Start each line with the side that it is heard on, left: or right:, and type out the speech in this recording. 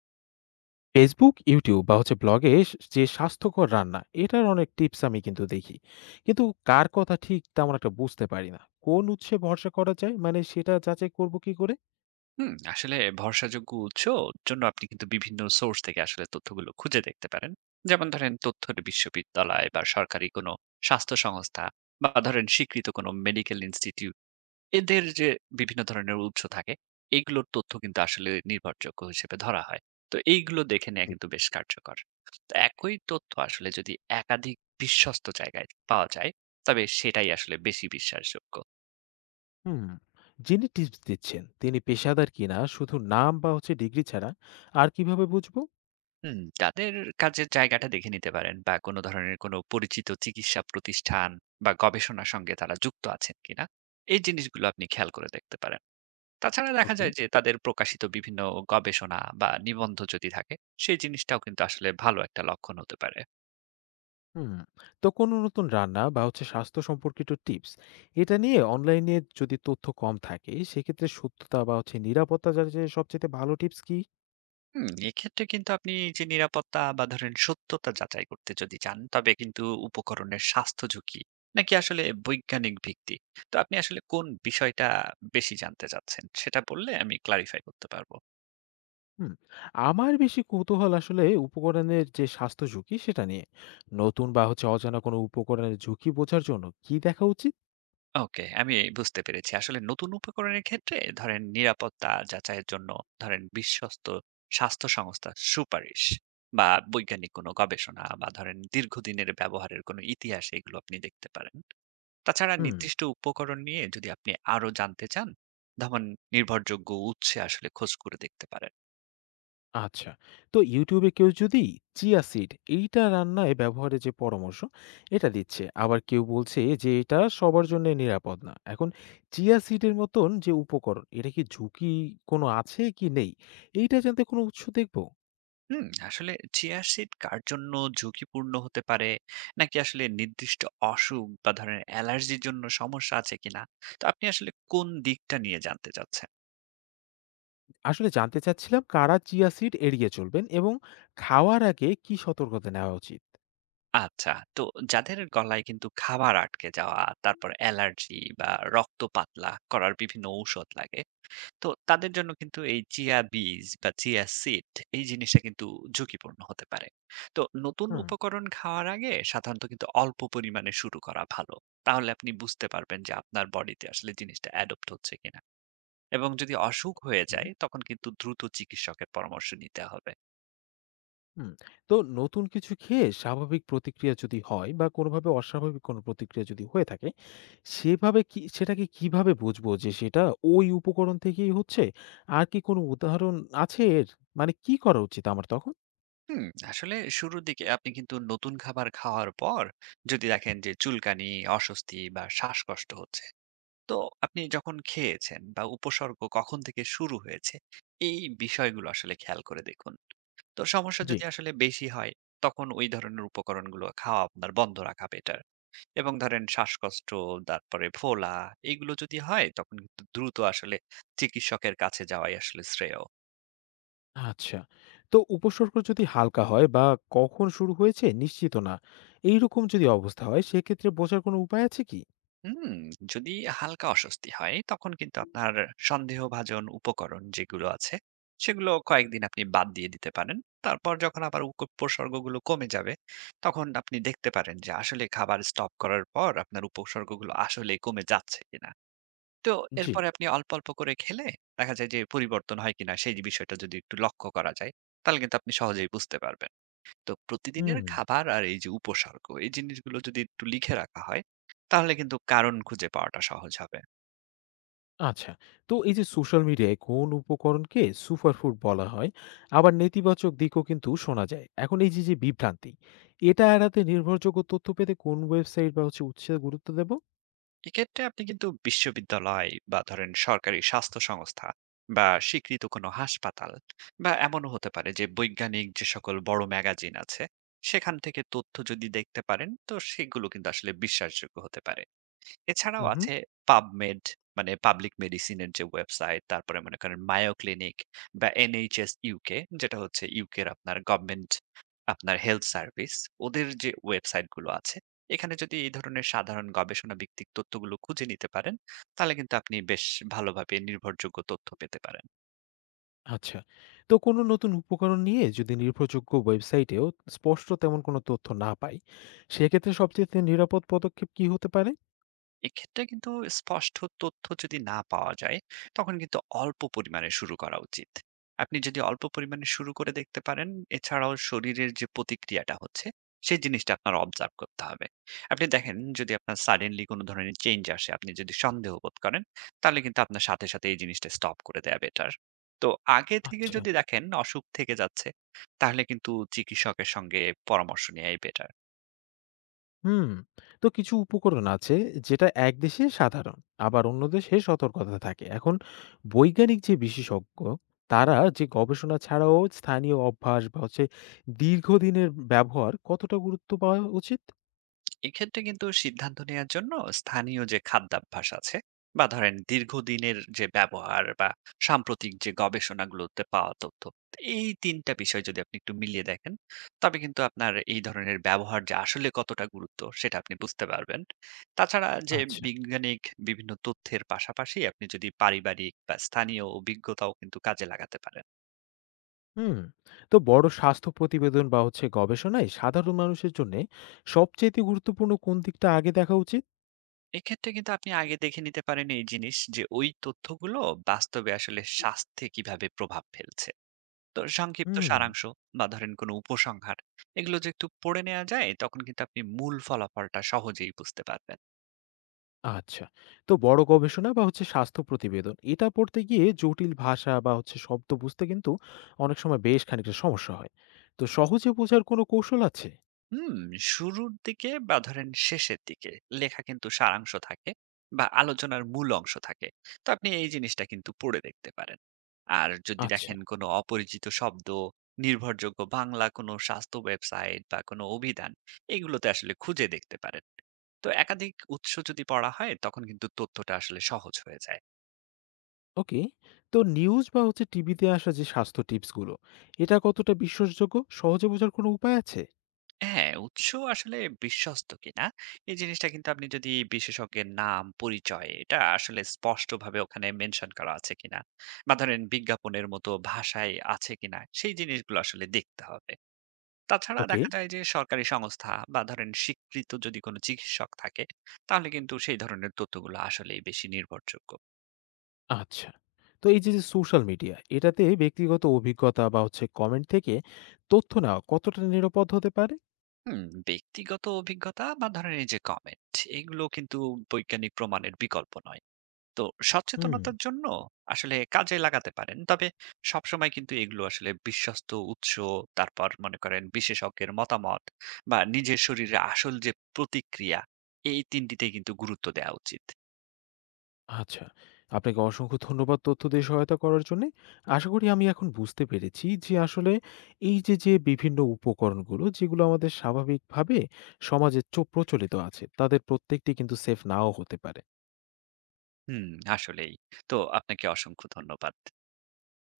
left: Facebook, YouTube বা হচ্ছে ব্লগে স যে স্বাস্থ্যকর রান্না, এটার অনেক টিপস আমি কিন্তু দেখি। কিন্তু কার কথা ঠিক তেমন একটা বুঝতে পারি না। কোন উৎসে ভরসা করা যায়? মানে সেটা যাচাই করব কি করে?
right: হুম, আসলে ভরসাযোগ্য উৎস জন্য আপনি কিন্তু বিভিন্ন সোর্স থেকে আসলে তথ্যগুলো খুঁজে দেখতে পারেন। যেমন ধরেন তথ্যের বিশ্ববিদ্যালয় বা সরকারি কোনো স্বাস্থ্য সংস্থা বা ধরেন স্বীকৃত কোনো মেডিকেল ইনস্টিটিউট, এদের যে বিভিন্ন ধরনের উৎস থাকে, এইগুলোর তথ্য কিন্তু আসলে নির্ভরযোগ্য হিসেবে ধরা হয়। তো এইগুলো দেখে নেওয়া
left: জি।
right: কিন্তু বেশ কার্যকর। তো একই তথ্য আসলে যদি একাধিক বিশ্বস্ত জায়গায় পাওয়া যায়, তবে সেটাই আসলে বেশি বিশ্বাসযোগ্য।
left: হুম, যিনি টিপস দিচ্ছেন তিনি পেশাদার কিনা শুধু নাম বা হচ্ছে ডিগ্রি ছাড়া আর কিভাবে বুঝবো?
right: হুম, তাদের কাজের জায়গাটা দেখে নিতে পারেন, বা কোনো ধরনের কোনো পরিচিত চিকিৎসা প্রতিষ্ঠান বা গবেষণার সঙ্গে তারা যুক্ত আছেন কিনা, এই জিনিসগুলো আপনি খেয়াল করে দেখতে পারেন। তাছাড়া দেখা
left: ওকে।
right: যায় যে তাদের প্রকাশিত বিভিন্ন গবেষণা বা নিবন্ধ যদি থাকে, সেই জিনিসটাও কিন্তু আসলে ভালো একটা লক্ষণ হতে পারে।
left: হুম, তো কোনো নতুন রান্না বা হচ্ছে স্বাস্থ্য সম্পর্কিত টিপস এটা নিয়ে অনলাইনে যদি তথ্য কম থাকে সেক্ষেত্রে সত্যতা বা হচ্ছে নিরাপত্তা যাচাইয়ের সবচাইতে ভালো টিপস কি?
right: হুম, এক্ষেত্রে কিন্তু আপনি এই যে নিরাপত্তা বা ধরেন সত্যতা যাচাই করতে যদি চান, তবে কিন্তু উপকরণের স্বাস্থ্য ঝুঁকি নাকি আসলে বৈজ্ঞানিক ভিত্তি, তো আপনি আসলে কোন বিষয়টা বেশি জানতে চাচ্ছেন সেটা বললে আমি ক্লারিফাই করতে পারবো।
left: হুম, আমার বেশি কৌতূহল আসলে উপকরণের যে স্বাস্থ্য ঝুঁকি সেটা নিয়ে। নতুন বা হচ্ছে অজানা কোনো উপকরণের ঝুঁকি বোঝার জন্য কি দেখা উচিত?
right: ওকে, আমি বুঝতে পেরেছি। আসলে নতুন উপকরণের ক্ষেত্রে ধরেন নিরাপত্তা যাচাইয়ের জন্য ধরেন বিশ্বস্ত স্বাস্থ্য সংস্থার সুপারিশ বা বৈজ্ঞানিক কোনো গবেষণা বা ধরেন দীর্ঘদিনের ব্যবহারের কোনো ইতিহাস, এগুলো আপনি দেখতে পারেন। তাছাড়া
left: হুম।
right: নির্দিষ্ট উপকরণ নিয়ে যদি আপনি আরো জানতে চান, তখন নির্ভরযোগ্য উৎসে আসলে খোঁজ করে দেখতে পারেন।
left: আচ্ছা, তো ইউটিউবে কেউ যদি চিয়া সিড এইটা রান্নায় ব্যবহারের যে পরামর্শ এটা দিচ্ছে আবার কেউ বলছে যে এটা সবার জন্য নিরাপদ না। এখন চিয়া সিডের মতন যে উপকরণ, এটা কি ঝুঁকি কোনো আছে কি নেই, এইটা জানতে কোনো উৎস দেখবো?
right: হুম, আসলে চিয়া সিড কার জন্য ঝুঁকিপূর্ণ হতে পারে নাকি আসলে নির্দিষ্ট অসুখ বা ধরেন অ্যালার্জির জন্য সমস্যা আছে কিনা, তো আপনি আসলে কোন দিকটা নিয়ে জানতে চাচ্ছেন?
left: আসলে জানতে চাচ্ছিলাম কারা চিয়া সিড এড়িয়ে চলবেন এবং খাওয়ার আগে কি সতর্কতা নেওয়া উচিত?
right: আচ্ছা, তো যাদের গলায় কিন্তু খাবার আটকে যাওয়া, তারপর অ্যালার্জি বা রক্ত পাতলা করার বিভিন্ন ঔষধ লাগে, তো তাদের জন্য কিন্তু এই চিয়া বীজ বা চিয়া সিড এই জিনিসটা কিন্তু ঝুঁকিপূর্ণ হতে পারে। তো নতুন
left: হুম।
right: উপকরণ খাওয়ার আগে সাধারণত কিন্তু অল্প পরিমাণে শুরু করা ভালো। তাহলে আপনি বুঝতে পারবেন যে আপনার বডিতে আসলে জিনিসটা অ্যাডপ্ট হচ্ছে কিনা। এবং যদি অসুখ হয়ে
left: ওকে।
right: যায় তখন কিন্তু দ্রুত চিকিৎসকের পরামর্শ নিতে হবে।
left: হুম, তো নতুন কিছু খেয়ে স্বাভাবিক প্রতিক্রিয়া যদি হয় বা কোনোভাবে অস্বাভাবিক কোনো প্রতিক্রিয়া যদি হয়ে থাকে, সেভাবে কি সেটাকে কিভাবে বুঝবো যে সেটা ওই উপকরণ থেকেই হচ্ছে? আর কি কোনো উদাহরণ আছে এর? মানে কি করা উচিত আমার তখন?
right: হুম, আসলে শুরুর দিকে আপনি কিন্তু নতুন খাবার খাওয়ার পর যদি দেখেন যে চুলকানি, অস্বস্তি বা শ্বাসকষ্ট হচ্ছে, তো আপনি যখন খেয়েছেন বা উপসর্গ কখন থেকে শুরু হয়েছে, এই বিষয়গুলো আসলে খেয়াল করে দেখুন। তো সমস্যা
left: জি।
right: যদি আসলে বেশি হয়, তখন ওই ধরনের উপকরণগুলো খাওয়া আপনার বন্ধ রাখা বেটার। এবং ধরেন শ্বাসকষ্ট, তারপরে ফোলা, এগুলো যদি হয় তখন কিন্তু দ্রুত আসলে চিকিৎসকের কাছে যাওয়াই আসলে শ্রেয়।
left: আচ্ছা, তো উপসর্গ যদি হালকা হয় বা কখন শুরু হয়েছে নিশ্চিত না, এইরকম যদি অবস্থা হয় সেক্ষেত্রে বোঝার কোনো উপায় আছে কি?
right: হুম, যদি হালকা অস্বস্তি হয় তখন কিন্তু আপনার সন্দেহভাজন উপকরণ যেগুলো আছে সেগুলো কয়েকদিন আপনি বাদ দিয়ে দিতে পারেন। তারপর যখন আবার উপসর্গগুলো কমে যাবে, তখন আপনি দেখতে পারেন যে আসলে খাবার স্টপ করার পর আপনার উপসর্গগুলো আসলে কমে যাচ্ছে কিনা। তো
left: জি।
right: এরপরে আপনি অল্প অল্প করে খেলে দেখা যায় যে পরিবর্তন হয় কিনা, সেই বিষয়টা যদি একটু লক্ষ্য করা যায়, তাহলে কিন্তু আপনি সহজেই বুঝতে পারবেন। তো প্রতিদিনের
left: হুম।
right: খাবার আর এই যে উপসর্গ, এই জিনিসগুলো যদি একটু লিখে রাখা হয়, তাহলে কিন্তু কারণ খুঁজে পাওয়াটা সহজ হবে।
left: আচ্ছা। তো এই যে সোশ্যাল মিডিয়ায় কোন উপকরণকে সুপার ফুড বলা হয়, আবার নেতিবাচক দিকও কিন্তু শোনা যায়। এখন এই যে, যে বিভ্রান্তি, এটা এড়াতে নির্ভরযোগ্য তথ্য পেতে কোন ওয়েবসাইট বা হচ্ছে উৎসে গুরুত্ব দেব?
right: এক্ষেত্রে আপনি কিন্তু বিশ্ববিদ্যালয় বা ধরেন সরকারি স্বাস্থ্য সংস্থা বা স্বীকৃত কোনো হাসপাতাল, বা এমনও হতে পারে যে বৈজ্ঞানিক যে সকল বড় ম্যাগাজিন আছে, সেখান থেকে তথ্য যদি দেখতে পারেন, তো সেগুলো কিন্তু আসলে বিশ্বাসযোগ্য হতে পারে। এছাড়াও
left: হুম।
right: আছে PubMed, মানে পাবলিক মেডিসিনের যে ওয়েবসাইট, তারপরে মনে করেন Mayo Clinic বা NHS UK, যেটা হচ্ছে ইউকের আপনার গভর্নমেন্ট আপনার হেলথ সার্ভিস, ওদের যে ওয়েবসাইট গুলো আছে, এখানে যদি এই ধরনের সাধারণ গবেষণা ভিত্তিক তথ্যগুলো খুঁজে নিতে পারেন, তাহলে কিন্তু আপনি বেশ ভালোভাবে নির্ভরযোগ্য তথ্য পেতে পারেন।
left: আচ্ছা। তো কোনো নতুন উপকরণ নিয়ে যদি নির্ভরযোগ্য ওয়েবসাইটেও স্পষ্ট তেমন কোনো তথ্য না পাই, সেক্ষেত্রে সবচাইতে নিরাপদ পদক্ষেপ কি হতে পারে?
right: এক্ষেত্রে কিন্তু স্পষ্ট তথ্য যদি না পাওয়া যায়, তখন কিন্তু অল্প পরিমাণে শুরু করা উচিত। আপনি যদি অল্প পরিমাণে শুরু করে দেখতে পারেন, এছাড়াও শরীরের যে প্রতিক্রিয়াটা হচ্ছে সেই জিনিসটা আপনার অবজার্ভ করতে হবে। আপনি দেখেন যদি আপনার সাডেনলি কোনো ধরনের চেঞ্জ আসে, আপনি যদি সন্দেহ বোধ করেন, তাহলে কিন্তু আপনার সাথে সাথে এই জিনিসটা স্টপ করে দেয়া বেটার। তো আগে থেকে
left: আচ্ছা।
right: যদি দেখেন অসুখ থেকে যাচ্ছে, তাহলে কিন্তু চিকিৎসকের সঙ্গে পরামর্শ নেওয়াই বেটার।
left: হুম, তো কিছু উপকরণ আছে যেটা এক দেশে সাধারণ আবার অন্য দেশে সতর্কতা থাকে। এখন বৈজ্ঞানিক যে বিশেষজ্ঞ তারা যে গবেষণা ছাড়াও স্থানীয় অভ্যাস বা হচ্ছে দীর্ঘদিনের ব্যবহার কতটা গুরুত্ব পাওয়া উচিত?
right: এক্ষেত্রে কিন্তু সিদ্ধান্ত নেওয়ার জন্য স্থানীয় যে খাদ্যাভ্যাস আছে, বা ধরেন দীর্ঘদিনের যে ব্যবহার, বা সাম্প্রতিক যে গবেষণাগুলোতে পাওয়া তথ্য, এই তিনটা বিষয় যদি আপনি একটু মিলিয়ে দেখেন, তবে কিন্তু আপনার এই ধরনের ব্যবহার যে আসলে কতটা গুরুত্ব সেটা আপনি বুঝতে পারবেন। তাছাড়া যে
left: আচ্ছা।
right: বৈজ্ঞানিক বিভিন্ন তথ্যের পাশাপাশি আপনি যদি পারিবারিক বা স্থানীয় অভিজ্ঞতাও কিন্তু কাজে লাগাতে পারেন।
left: হুম, তো বড় স্বাস্থ্য প্রতিবেদন বা হচ্ছে গবেষণায় সাধারণ মানুষের জন্য সবচেয়ে গুরুত্বপূর্ণ কোন দিকটা আগে দেখা উচিত?
right: এক্ষেত্রে কিন্তু আপনি আগে দেখে নিতে পারেন এই জিনিস যে ওই তথ্যগুলো বাস্তবে আসলে স্বাস্থ্যে কিভাবে প্রভাব ফেলছে। তো সংক্ষিপ্ত
left: হুম।
right: সারাংশ বা ধরেন কোনো উপসংহার, এগুলো যে একটু পড়ে নেওয়া যায় তখন কিন্তু আপনি মূল ফলাফলটা সহজেই বুঝতে পারবেন।
left: আচ্ছা। তো বড় গবেষণা বা হচ্ছে স্বাস্থ্য প্রতিবেদন এটা পড়তে গিয়ে জটিল ভাষা বা হচ্ছে শব্দ বুঝতে কিন্তু অনেক সময় বেশ খানিকটা সমস্যা হয়। তো সহজে বোঝার কোনো কৌশল আছে?
right: হুম, শুরুর দিকে বা ধরেন শেষের দিকে লেখা কিন্তু সারাংশ থাকে, বা আলোচনার মূল অংশ থাকে, তো আপনি এই জিনিসটা কিন্তু পড়ে দেখতে পারেন। আর যদি
left: আচ্ছা,
right: দেখেন কোনো অপরিচিত শব্দ, নির্ভরযোগ্য বাংলা কোনো স্বাস্থ্য ওয়েবসাইট বা কোনো অভিধান, এগুলোতে আসলে খুঁজে দেখতে পারেন। তো একাধিক উৎস যদি পড়া হয় তখন কিন্তু তথ্যটা আসলে সহজ হয়ে যায়।
left: ওকে। তো নিউজ বা হচ্ছে টিভিতে আসা যে স্বাস্থ্য টিপসগুলো, এটা কতটা বিশ্বাসযোগ্য? সহজে বোঝার কোনো উপায় আছে?
right: হ্যাঁ, উৎস আসলে বিশ্বস্ত কিনা এই জিনিসটা কিন্তু আপনি যদি বিশেষজ্ঞের নাম, পরিচয় এটা আসলে স্পষ্টভাবে ওখানে মেনশন করা আছে কিনা, বা ধরেন বিজ্ঞাপনের মতো ভাষায় আছে কিনা, সেই জিনিসগুলো আসলে দেখতে হবে। তাছাড়া
left: ওকে,
right: দেখা যায় যে সরকারি সংস্থা বা ধরেন স্বীকৃত যদি কোনো চিকিৎসক থাকে, তাহলে কিন্তু সেই ধরনের তথ্যগুলো আসলেই বেশি নির্ভরযোগ্য।
left: আচ্ছা। তো এই যে, যে সোশ্যাল মিডিয়া, এটাতে ব্যক্তিগত অভিজ্ঞতা বা হচ্ছে কমেন্ট থেকে তথ্য নেওয়া কতটা নিরাপদ হতে পারে?
right: হুম, ব্যক্তিগত অভিজ্ঞতা বা ধরেন এই যে কমেন্ট, এগুলো কিন্তু বৈজ্ঞানিক প্রমাণের বিকল্প নয়। তো
left: হুম।
right: সচেতনতার জন্য আসলে কাজে লাগাতে পারেন। তবে সবসময় কিন্তু এগুলো আসলে বিশ্বস্ত উৎস, তারপর মনে করেন বিশেষজ্ঞের মতামত, বা নিজের শরীরে আসল যে প্রতিক্রিয়া, এই ৩ টিতে কিন্তু গুরুত্ব দেওয়া উচিত।
left: আচ্ছা। আপনাকে অসংখ্য ধন্যবাদ তথ্য দিয়ে সহায়তা করার জন্যে। আশা করি আমি এখন বুঝতে পেরেছি যে আসলে এই যে, যে বিভিন্ন উপকরণগুলো যেগুলো আমাদের স্বাভাবিকভাবে সমাজে চো প্রচলিত আছে, তাদের প্রত্যেকটি কিন্তু সেফ নাও হতে পারে।
right: হুম, আসলেই। তো আপনাকে অসংখ্য ধন্যবাদ।